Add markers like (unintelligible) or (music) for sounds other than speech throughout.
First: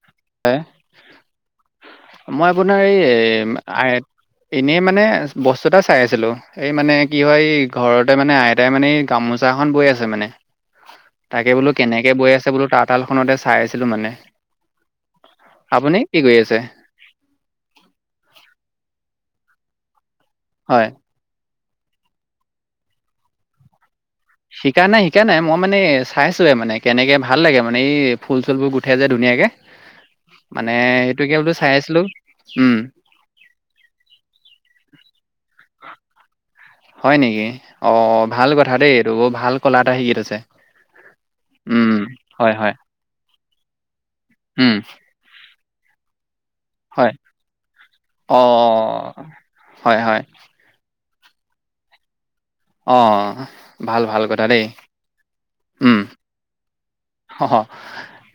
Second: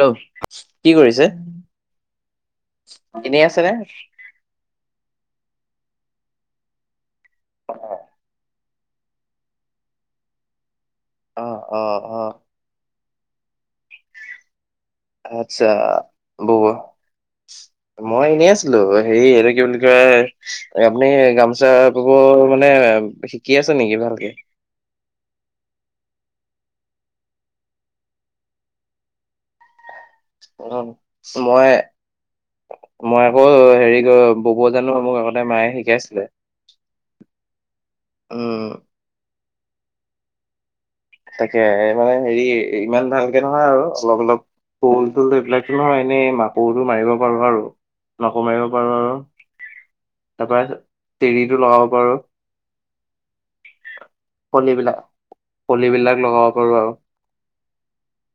Hello, কি কৰিছে? মই আপোনাৰ এই এনেই আছেনে? এনেই মানে, বস্তু এটা চাই আছিলো। এই মানে কি হয়, এই অ', ঘৰতে মানে আইতাই মানে এই গামোচা এখন বৈ আছে মানে। (inaudible) তাকে বোলো অ', কেনেকে বৈ অ', আছে বোলো তাত শাল খনতে চাই আছিলো মানে। আচ্ছা, আপুনি কি কৰি আছে বব মই এনেই আছিলো। হেৰি এইটো কি বুলি কয় হয় আপুনি গামোছা। গামোছা বব মানে শিকি আছে নেকি ভালকে? শিকা নাই শিকা নাই মই মানে চাইছোৱে মানে কেনেকে ভাল লাগে মানে এই ফুল চুলবোৰ গুঠে যে ধুনীয়াকে। (inaudible) মানে সেইটোকে বোলো মই চাই আছিলো, উম মই আকৌ হেৰি কৰ বব জানো মোক আগতে মায়ে শিকাইছিলে। হয় নেকি অ' ভাল উম, কথা দেই এইটো ভাল কলা এটা শিকি থৈছে। তাকে উম, মানে হেৰি হয় হয় ইমান ভালকে নহয় আৰু অলপ অলপ উম, ফুল (inaudible) কৰুটো হয় মাৰিব পাৰো আৰু মাকো মাৰিব পাৰো অঁ আৰু হয় হয় তাৰ পৰা তেৰিতটো লগাব পাৰো। অ' ভাল ভাল কথা দেই। ফলিবিলাক উম, পুলিবিলাক লগাব পাৰো আৰু অ'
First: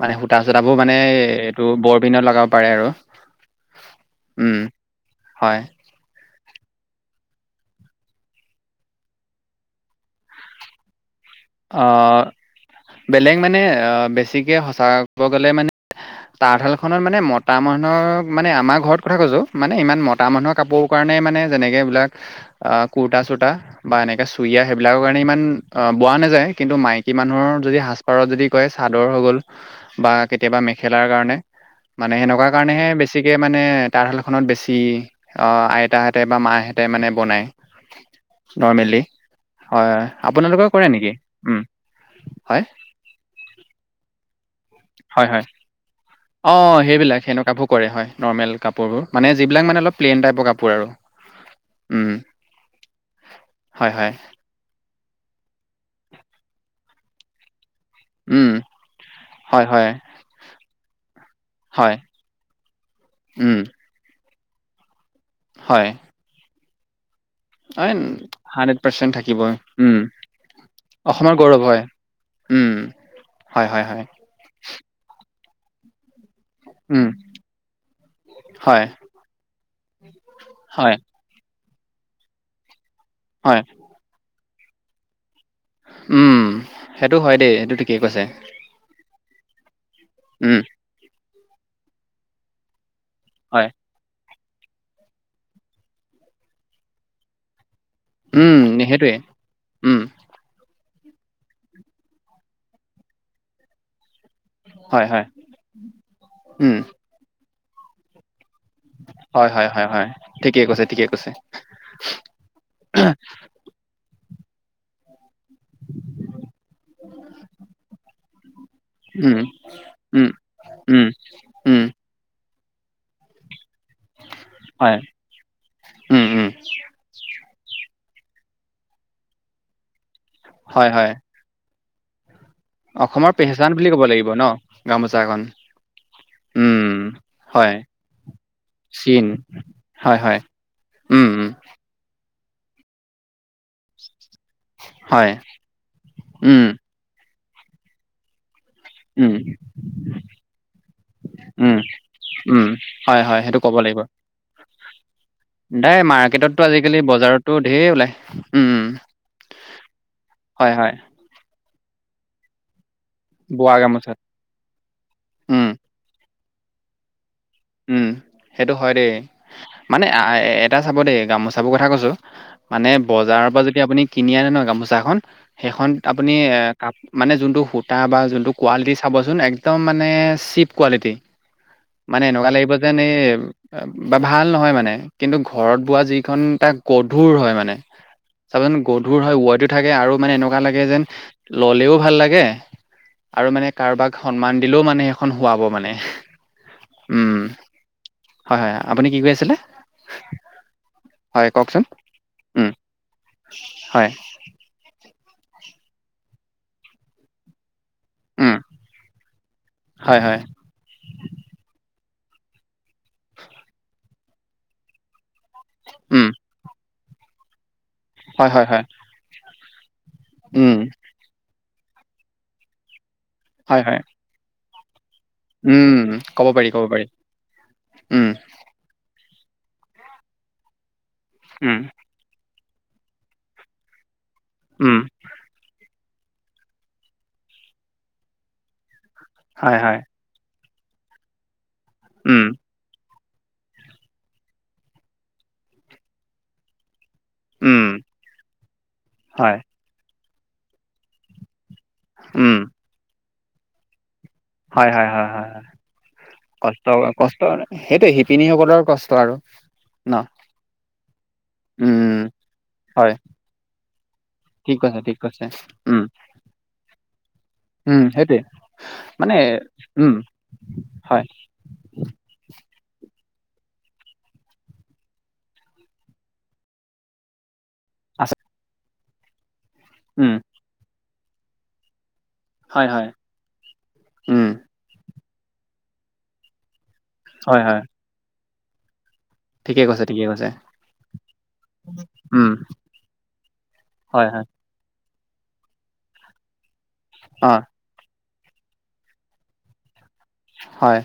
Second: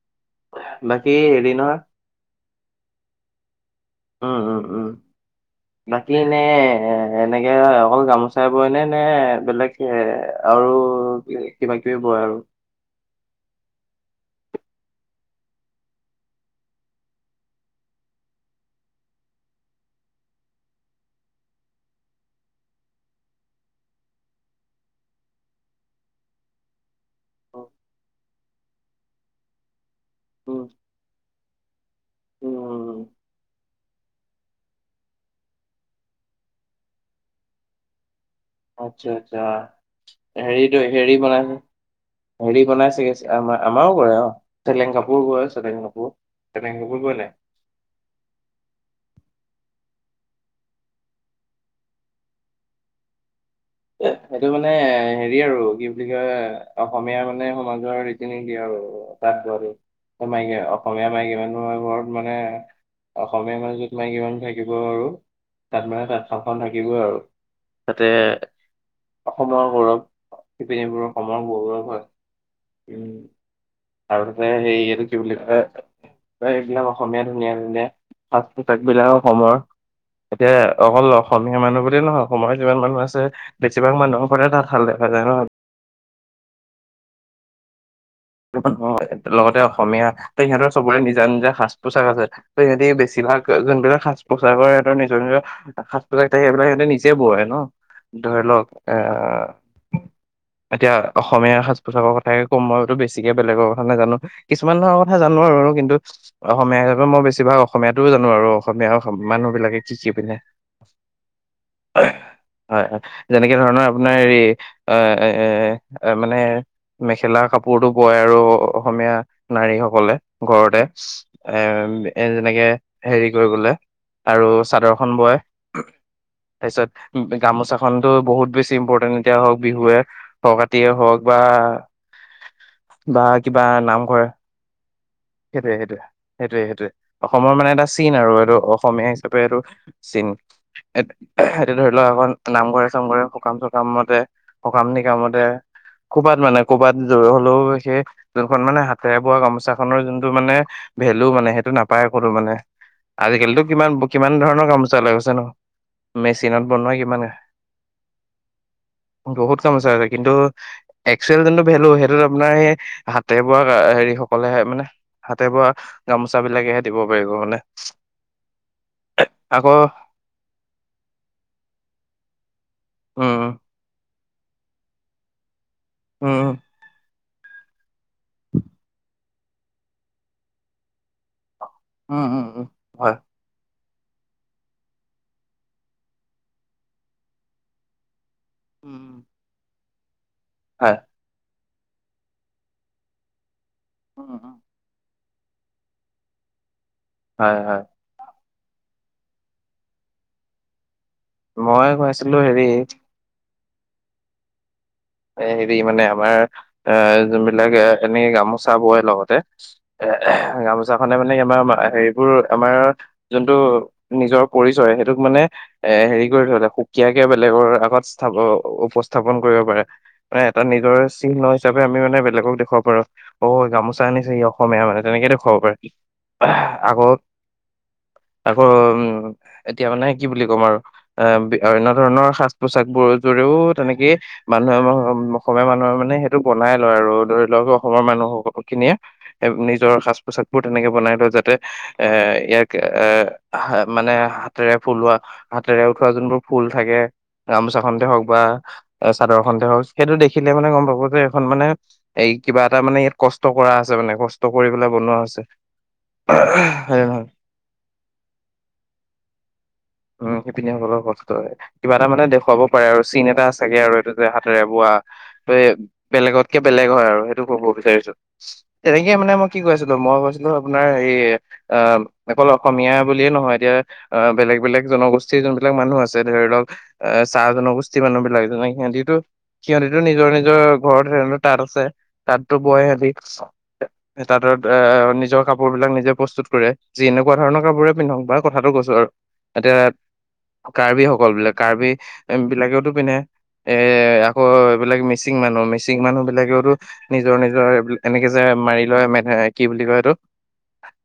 মানে সূতা- চূতাবোৰ মানে বাকী হেৰি এইটো নহয় বৰ বিনত লগাব পাৰে আৰু উম উম উম উম হয় বাকী এনে এনেকে অকল গামোচাই বইনে নে বেলেগে আৰু কিবা কিবি বয় অহ আৰু বেলেগ মানে বেছিকে সঁচাকে কব গলে মানে তাঁতখাল খন মানে মতা মানুহক মানে আমাৰ ঘৰত কথা কৈছো মানে ইমান মতা মানুহৰ কাপোৰ কাৰণে মানে, যেনেকে এইবিলাক অ', কুৰ্তা চুৰ্তা বা এনেকাে চুৰিয়া সেইবিলাকৰ কাৰণে ইমান, অ' বোৱা নাযায়, কিন্তু মাইকী মানুহৰ যদি সাজপাৰত যদি কয় চাদৰ হৈ গ'ল বা কেতিয়াবা উম মেখেলাৰ কাৰণে, মানে সেনেকুৱা কাৰণেহে উম বেছিকে মানে তাঁতশালখনত বেছি আইতাহঁতে বা মাহঁতে মানে বনায়। নৰ্মেলি, আচ্ছা আচ্ছা হয় হয় আপোনালোকক হেৰিটো হেৰি বনাইছে, হেৰি বনাই চাগে আমাৰ। আমাৰো কৰে অ' চেলেং কাপোৰ ও হয় হয় বয়, চেলেং কাপোৰ। চেলেং অ' কাপোৰ বয় সেইবিলাক, নাই সেনেকুৱাবোৰ কৰে হয়। নৰ্মেল কাপোৰবোৰ, মানে যিবিলাক মানে অলপ প্লেইন টাইপৰ কাপোৰ আৰু। উম্, হয় হয়। এইটো মানে হেৰি আৰু, কি বুলি কয় অসমীয়া মানে সমাজৰ উম আৰু তাত হয় হয় বয়, মাইকী অসমীয়া মাইকী মানুহৰ হয় ঘৰত মানে অসমীয়া উম মানুহে, য'ত মাইকী মানুহ থাকিব আৰু তাত মানে তাঁতশালখন থাকিবই আৰু। তাতে হয় প্ৰেচেনত থাকিবই, অসমৰ গৌৰৱ উম্, অসমৰ গৌৰৱ হয়, উম্ উম্। উম হয় হয় হয়। আৰু যে হেৰি, এইটো কি বুলি কয় এইবিলাক উম অসমীয়া ধুনীয়া ধুনীয়া হয় সাজ-পোচাক বিলাক অসমৰ। এতিয়া হয় অকল অসমীয়া মানুহ বুলিয়েই নহয়, অসমৰে যিমান মানুহ আছে হয় বেছিভাগ মানুহৰ ঘৰতে তাঁতশাল দেখা যায় ন'। উম্, সেইটো হয় দেই, সেইটো ঠিকেই কৈছে। লগতে অসমীয়া ত' উম সিহঁতৰ চবৰে নিজা নিজা সাজ-পোছাক আছে, ত' সিহঁতি বেছি যিবিলাক হয় যোনবিলাক সাজ-পোছাকৰ নিজৰ নিজৰ সাজ-পোছাক থাকে, সেইবিলা সিহঁতে নিজে বোৱায় ন'। ধৰি উম, লওঁক, সেইটোৱে। অ', উম, এতিয়া অসমীয়া সাজ-পোছাকৰ কথাকেই কম, মইতো বেছিকে বেলেগৰ কথা নাজানোঁ। কিছুমান ধৰণৰ হয়, কথা হয়। জানোঁ আৰু কিন্তু উম, অসমীয়া হিচাপে মই বেছিভাগ, অসমীয়াটোও জানোঁ আৰু। অসমীয়া হয়, মানুহ হয়, বিলাকে হয়, কি হয়। কি পিন্ধে? ঠিকেই কৈছে, ঠিকেই কৈছে। হয় হয়, যেনেকে ধৰণৰ আপোনাৰ হেৰি অ' অ', মানে মেখেলা কাপোৰতো বয় আৰু অসমীয়া উম, নাৰী সকলে উম, ঘৰতে উম, এ উম, এ যেনেকে হেৰি কৰি গ'লে। আৰু হয়। চাদৰখন বয়। উম, উম, তাৰপিছত টো গামোচাখন ত' বহুত বেছি ইম্পৰ্টেন্ট, এতিয়া হওঁক বিহুৱে হয়, সংক্ৰান্তিয়ে হয়। হওঁক বা বা অসমৰ কিবা পেহচান বুলি ক'ব নামঘৰ, লাগিব ন গামোচাখন? সেইটোৱে সেইটোৱে, সেইটোৱে উম, সেইটোৱে। অসমৰ মানে হয়। এটা চিন আৰু, এইটো অসমীয়া চীন, হিচাপে হয়, চিন হয়। এ। উম, উম, এতিয়া ধৰিলোৱা, এখন নামঘৰে চামঘৰে সকাম চকামতে- সকাম হয়। নিকামতে, ক'ৰবাত মানে উম, ক'ৰবাত গৈ হ'লেও, সেই যোনখন মানে হাতেৰে উম, বোৱা গামোচাখনৰ যোনটো মানে, ভেলু মানে। সেইটো উম, নাপায় ক'তো মানে। উম, হয়, হয়। সেইটো আজিকালিতো কিমান, কিমান ধৰণৰ গামোচা ওলাই গৈছে ন'। এই মেচিনত মাৰ্কেটতটো বনোৱা আজিকালি কিমান বজাৰতো ঢেৰ ওলাই। উম্ উম্। বহুত কাম আছে, কিন্তু এক যোনটো ভেলু, সেইটো আপোনাৰ সেই হাতে বোৱা হেৰি সকলে মানে, হাতে উম, বোৱা গামোচা বিলাকেহে দিব পাৰিব মানে। উম্, সেইটো হয় দেই। আকৌ মানে এটা চাব দেই, গামোচাবোৰ কথা কৈছোঁ। মানে, উম বজাৰৰ পৰা যদি আপুনি কিনি আনে ন' গামোচা খন সেইখন উম আপুনি এ- কাপ মানে যোনটো সূতা বা যোনটো কোৱালিটি চাবচোন, একদম মানে চিপ কোৱালিটি। উম মানে উম এনকা উম লাগিব যেন এ হয় এব ভাল নহয় মানে, কিন্তু ঘৰত বোৱা যি খন তাক গধুৰ হয় মানে। চাবাচোন গধুৰ উম হয় ওৱেইটো থাকে আৰু মানে এনেক কোৱা লাগে হয় যেন ল'লেও ভাল লাগে আৰু মানে কাৰোবাক উম উম সম্মান দিলও মানে সেইখন শুৱাব মানে। উম হয় হয়। হয় হয়, আপুনি কি কৈ আছিলে? হয় কওকচোন মই কৈ আছিলো হেৰি উম' হয়। এ হেৰি মানে আমাৰ অ' যোন বিলাক এ এনেকে উম গামোচা বয় লগতে হয় হয় (unintelligible) গামোচা- ছা খনে মানে আমাৰ সেইবোৰ আমাৰ যোনটো নিজৰ পৰিচয় সেইটোক মানে এ উম হেৰি কৰি থ'লে সুকীয়াকে বেলেগৰ আগত স্থাপন হয় হয় হয় উপস্থাপন কৰিব পাৰে। মানে এটা উম নিজৰ চিহ্ন হিচাপে আমি মানে বেলেগক দেখুৱা পাৰোঁ। অ' হয় হয় গামোচা আনিছে ই অসমীয়া মানে তেনেকেটো দেখুৱাব পাৰে উম, ক'ব পাৰি, ক'ব আকৌ পাৰি। উম। আ উম' এতিয়া মানে বুলি ক'ম আৰু এ উম, অন্য ধৰণৰ সা পোচাক বোৰৰ যোৰেও তেনেকেই মানুহে উম, অসমীয়া মানুহে মানে সেইটো বনাই লয় আৰু ধৰি লওক অসমৰ মানুহ খিনিয়ে এ হয়, নিজৰ হয়। সাজ পোচাকবোৰ তেনেকে বনাই লয়। যাতে এ উম। ইয়াক এ হা মানে হাতেৰে ফুলোৱা হাতেৰে উঠোৱা ফুল থাকে। গামোচা উম, খনতেই হওক বা চাদৰ হয়। খনতে হওক সেইটো দেখিলে মানে গ'ম পাব যে এখন মানে এই উম। কিবা এটা মানে ইয়াত কষ্ট কৰা আছে মানে, কষ্ট কৰি হয়, পেলাই হয়, বনোৱা হয়, হৈছে। হয়, হয়। কষ্ট, (unintelligible) হয় নে নহয়? কষ্ট সেইটোৱে শিপিনী সকলৰ কষ্ট আৰু ন? উম' শিপিনি সকলৰ কষ্ট হয়, কিবা উম। এটা দেখুৱাব পাৰে হয়, চীন এটা আছোগৈ আৰু এই যে হাতেৰে ঠিক বোৱা, কৈছে, ঠিক কৈছে। উম, বেলেগতকে বেলেগ হয় আৰু সেইটো কব উম, বিচাৰিছোঁ। সেইটোৱে তেনেকে মানে মই কি কৈ আছিলোঁ। উম, মই কৈছিলোঁ আপোনাৰ এই হয়, অ'- অকল অসমীয়া বুলিয়ে নহয় এতিয়া অ' বেলেগ বেলেগ জনগোষ্ঠীৰ যোনবিলাক মানুহ আছে ধৰি লওক এহ চাহ জনগোষ্ঠীৰ মানুহ আছে। বিলাক যেনে সিহঁতি তোৰ সিহঁতি তোৰ নিজৰ উম, নিজৰ ঘৰত সে তাত আছে। তাততো বয় হয়, হয়। হেঁতে উম, তাতত এ নিজৰ কাপোৰ বিলাক নিজে প্ৰস্তুত কৰে। যেনেকুৱা ধৰণৰ কাপোৰে পিন্ধক বা কথাটো কৈছো আৰু। ঠিক কৈছা ঠিক কৈছা। কাৰ্বি সকল বোলে। কাৰ্বি উম, বিলাকেওতো পিন্ধে, এৰ হয়, হয়। আকৌ এইবিলাক মি মিচিং মানুহ, মিচিং মানুহ বিলাকেও টো নিজৰ অ', নিজৰ এনেকে যে মাৰি লয়, মে কি বুলি কয় এইটো হয়।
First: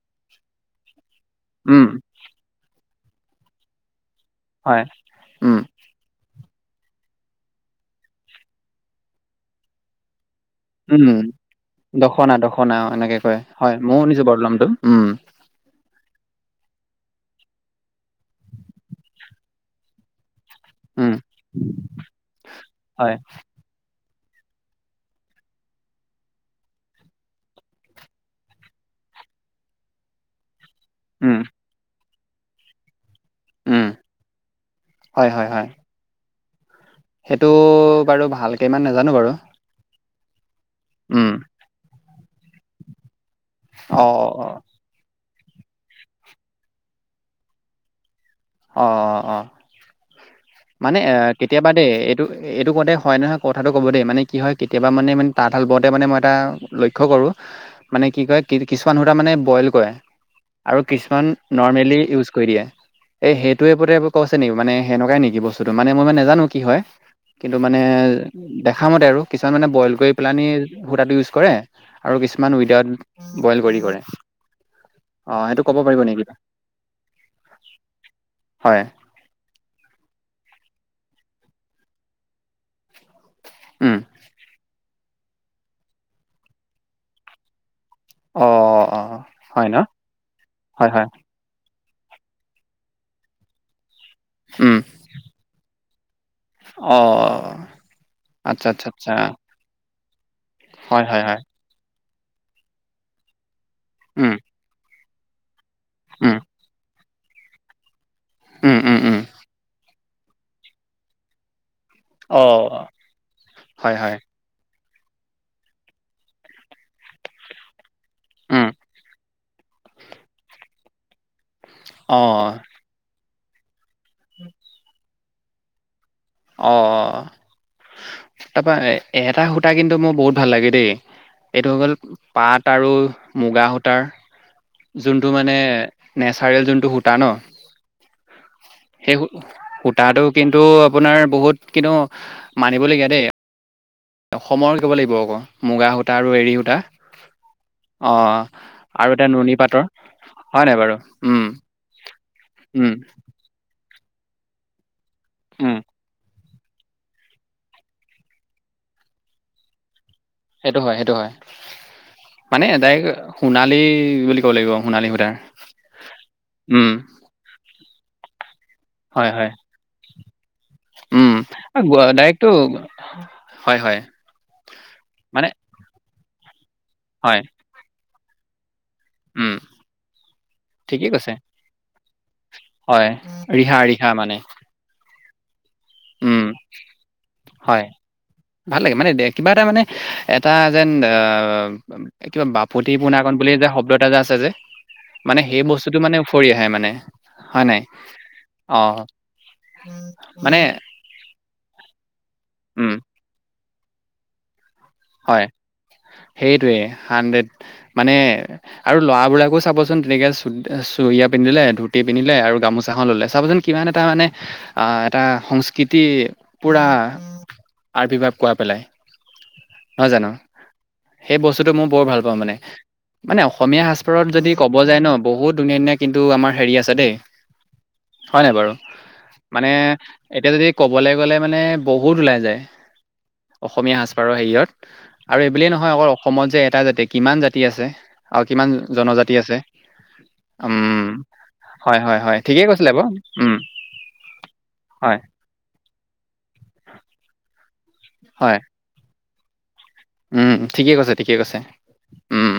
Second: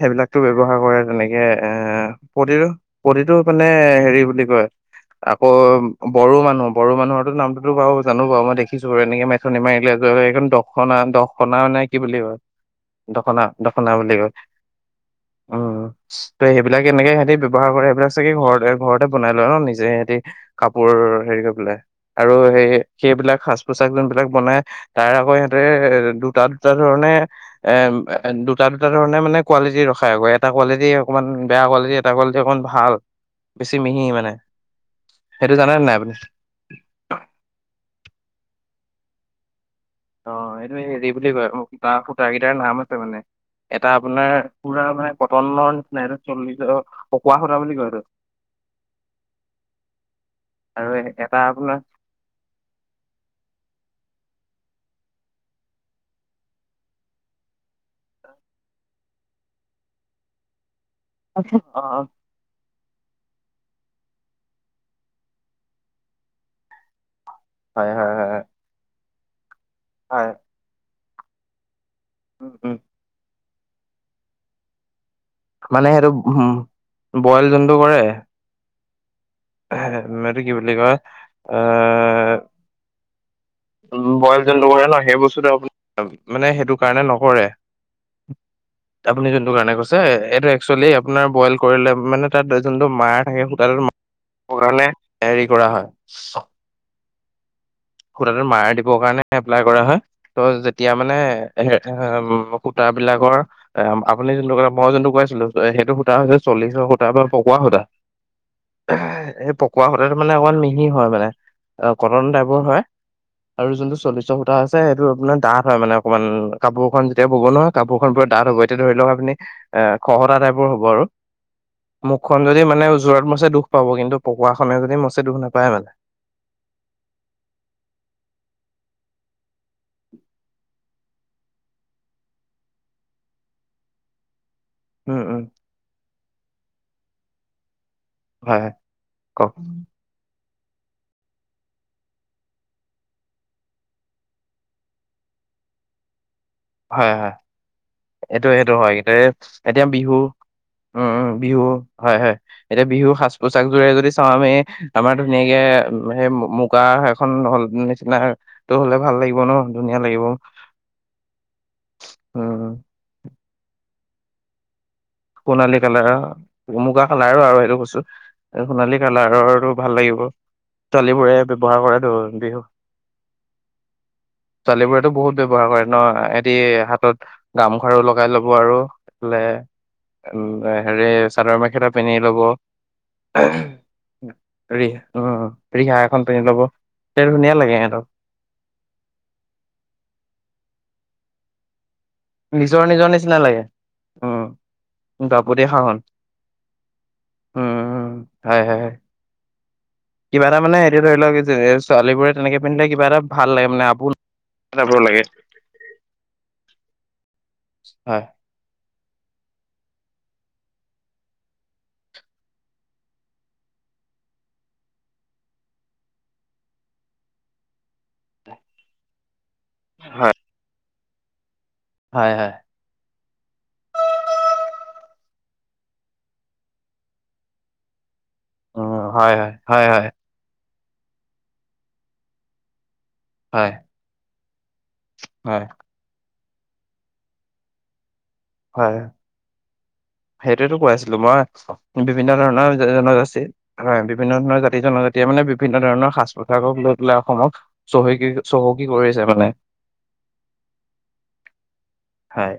সেই বিলাকতো ব্যৱহাৰ কৰে যেনেকে এ উম, প্ৰতিটো প্ৰতিটো মানে হেৰি বুলি কয় হয়। আকৌ উম, বড়ো মানুহ, বড়ো মানুহৰ নামটো ত' বাৰু জানো বাও, মই দেখিছো এনেকে মেথনে মাৰিলে জ এই খন দ দখনা উম। দখনানে কি বুলি দখনা, কয়, দখনা অ' এনেকে কয়। দখনা হয়, দখনা ময়ো বুলি শুনিছো কয়। বাৰু নামটো। উম, উম, ত' সেইবিলাকে এনেকে সেই ব্যৱহাৰ কৰে সেইবিলাক চাগে ঘৰতে ঘৰতে বনাই লয় ন নিজে সেঁতি কাপোৰ উম, হেৰি কৰি পেলাই, আৰু সেই সে‌ সেই হয়। বিলাক শা পোচাক যোনবিলাক বনাই তাৰ আকৌ ইহঁতে এ দুটা দুটা ধৰণে এম এ এন দুটা দুটা ধৰণে মানে কোৱালিটি ৰখাই গ এটা কোৱালিটি অকণমান উম, বেয়া কোৱালিটি এটা কোৱালিটি অকণমান ভাল। বেছি উম। মিহি মানে হয় হয় সেইটো হয় জানে নাই আপুনি? সেইটো বাৰু ভালকে ইমান নাজানো বাৰু। অ এইটো হেৰি বুলি উম কয় (unintelligible) সূতা, সূতাকেইটাৰ নাম আছে মানে। এটা অ আপোনাৰ অ পুৰা মানে কটনৰ নিচিনা এইটো চল্লি অ পকোৱা সূতা বুলি কয় এইটো। অ অ অ আৰু মানে এ এটা কেতিয়াবা আপোনাৰ দেই এই টো এইটো কওঁতে হয় নহয় কথাটো ক'ব দেই মানে কি হয় কেতিয়াবা মানে মানে তাঁত হাল বওঁতে মানে মই এটা লক্ষ্য কৰোঁ। মানে কি কয় কি কিছুমান সূতা মানে বইল কৰে আৰু কিছুমান নৰ্মেলি অ', ইউজ কৰি দিয়ে। এই সেইটোৱে (unintelligible) কৈছে নেকি মানে সেনেকুৱাই নেকি বস্তুটো মানে মই ইমান নেজানো কি হয়। কিন্তু মানে হয় হয় হয় দেখা মতে আৰু কিছুমান মানে বইল কৰি হয় পেলানি সূতাটো ইউজ কৰে। আৰু উম কিছুমান উম উইডাউট বইল কৰি কৰে। অ ক'ব মানে পাৰিব সেইটো নেকি হুম বইল যোনটো কৰে। হয়। হে মেটো কি বুলি কয় আ উম বইল যেন নকৰে ন সেই বস্তুটো আপ (unintelligible) মানে সেইটো কাৰণে নকৰে। অ', অ', আপুনি যোনটো হয় ন? কাৰণে কৈছে এইটো একচুৱেলি হয়, হয়, আপোনাৰ বইল কৰিলে মানে তাত যোনটো মাৰ থাকে সূতাতে (unintelligible) উম, কাৰণে হেৰি কৰা হয়। অঁ। সুতাটো মাৰ দিব কাৰণে এপ্লাই কৰা হয়, ত' যেতিয়া হয়, মানে হয়, হয়, এহে এম সূতাবিলাকৰ, এ আম উম, আপুনি যোনটো ক মই যোনটো কৈ আছিলোঁ। অ সেইটো সূতা হৈছে উম, চল্লিশৰ সূতা বা পকোৱা সূতা, উম, উম, উম, এহে সেই পকোৱা সূত ত এইটো মানে অকমান মিহি হয় মানে অ কটন টাইপৰ হয়। অ', আৰু হয়, যোনটো হয়, চল্লিশৰ সূতা আছে সেইটো আপোনাৰ ডাঠ হয় মানে অকমান কাপোৰখন যেতিয়া বব ন। কাপোৰখন পুৰা ডাঠ হ'ব উম, এতিয়া ধৰি লওক আপুনি এ খহটা টাইপৰ হ'ব আৰু। মুখখন অ', যদি মানে ওজত মছে দুখ পাব কিন্তু পকোৱাখনে যদি মছে দুখ নাপায় মানে। অ অ তাৰপৰা এ এ এটা সূতা কিন্তু মোৰ বহুত ভাল লাগে দেই। এইটো হৈ গ'ল পাট আৰু মুগা সূতাৰ। উম যোনটো উম মানে নেচাৰেল যোনটো সূতা ন। হয় হয় কওক (unintelligible) সু তাতো কিন্তু আপোনাৰ বহুত কিন্তু মানিবলগীয়া দেই। অসমৰ (unintelligible) লাগিব আকৌ মুগা সূতা আৰু এৰী সূ হয় হয়, এইটো সেইটো হয় আৰু এইটোয়ে। এটা নুনী পাটৰ, এতিয়া বিহু, হয় নাই বাৰু? উম উম বিহু হয় হয় এতিয়া উম, বিহু। সাজ পোছাক যোৰে যদি চাও আমি আমাৰ ধুনীয়াকে উম, সেই মু মুখ বা সেইখন (unintelligible) নিচিনা টো হ'লে ভাল লাগিব ন ধুনীয়া লাগিব। সেইটো হয় সেইটো হয় উম, মানে ডাইৰেক সোণালী বুলি ক'ব লাগিব সোণালী সূতাৰ। সোণালী কালাৰৰ, উম, মুগা কালাৰো আৰু সেইটো কৈছো সোণালী হয়, হয়, কালাৰৰো ভাল লাগিব। উম, ছোৱালীবোৰে আ ব্যৱহাৰ গ কৰেতো ডাইৰেক্টটো বিহু হয়, হয়, ছোৱালীবোৰেতো বহুত মানে ব্যৱহাৰ কৰে ন', এহেতি হাতত হয়। গামখাৰু লগাই ল'ব আৰু এইফালে উম, উম হেৰি ঠিকেই কৈছে। চাদৰ মেখেলা পিন্ধি ল'ব। হয় ৰিহা, ৰিহা মানে। ৰি, উম ৰিহা এখন উম, পিন্ধি ল'ব, তেনেকে ধুনীয়া লাগে হয়, সিহঁতক। ভাল লাগে মানে দে কিবা এটা মানে এটা যেন অ' কিবা নিজৰ বাপুতি নিজৰ পোনাকণ নিচিনা বুলি লাগে যে শব্দ এটা আছে উম যে মানে বাপতি সেই সাহোন বস্তুটো মানে উফৰি আহে মানে। হয় উম নাই? উম হয় হয় হয় অ' মানে এ ধৰি লওঁক এ যে এ ছোৱালীবোৰে তেনেকে পিন্ধিলে উম, কিবা এটা ভাল লাগে মানে আবোল (unintelligible) লাগে। সেইটোৱেই, হানড্ৰেড মানে হয়, আৰু ল'ৰাবিলাককো চাবচোন, তেনেকে চু চুৰিয়া পিন্ধিলে, ধুতি পিন্ধিলে আৰু গামোচাখন ল'লে চাবচোন কিমান এটা মানে, আঁ এটা, সংস্কৃতি পূৰা আৰ্ৱিভাব কোৱা পেলাই নহয় জানো? সেই বস্তুটো মই বৰ হয়, ভালপাওঁ হয়, মানে। মানে, অসমীয়া সাজ-পাৰত যদি ক'ব যায় ন'! বহুত ধুনীয়া-ধুনীয়া কিন্তু, আমাৰ সেৰি আছে দেই! হয় নাই বাৰু উম, হয়, হয়, মানে হয়, হয়, এতিয়া যদি ক'বলে গ'লে মানে বহুত ওলাই যায়। হয়, অসমীয়া সাজপাৰৰ হেৰিয়ত। আৰু এই হয়, বুলিয়েই নহয় অকল অসমত যে এটাই জাতি, কিমান জাতি আছে আৰু কিমান হয়, জনজাতি আছে। সেইটোৱেতো কৈ উম আছিলো হয় মই হয় বিভিন্ন হয় ঠিকেই ধৰণৰ কৈছিলে বাৰু জনজাতি উম, বিভিন্ন ধৰণৰ জা হয় যেতিয়া মানে বিপ বিভিন্ন ধৰণৰ সাজ, পোছাৰক লৈ পেলাই, অসমক চহক হয় চহকী কৰিছে মানে। উম, ঠিকে কৈছে, ঠিকে কৈছে, হয়, উম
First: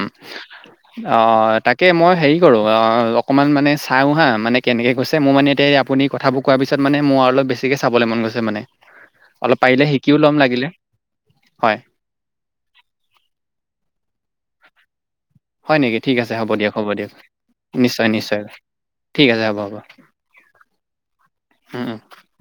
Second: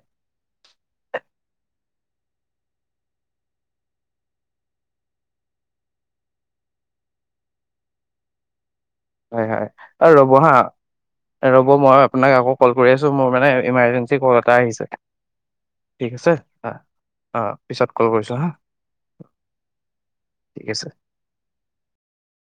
আঁহ তাক তাকে মই হেৰি কৰোঁ, আ অকণমান মানে চাওঁ হা মানে কেনেকৈ কৈছে মোৰ মানে এতিয়া এই আপুনি কথাবোৰ কোৱাৰ পিছত মানে মোৰ আৰু অলপ বেছিকে চাবলৈ মন গৈছে মানে। অলপ হয়, পাৰিলে অ' শিকিও ৰ'ব ল'ম হা, লাগিলে ৰ'ব হয় মই আপোনাক আকৌ কল কৰি আছো, মোৰ মানে ইমাৰ্জেঞ্চি কল এটা আহিছে। হয় নেকি ঠিক আছে হ'ব দিয়ক, হ'ব দিয়ক অ', পিছত নিশ্চয়, কল কৰিছো নিশ্চয়। হা ঠিক আছে। হ'ব, হ'ব। (unintelligible) উম উম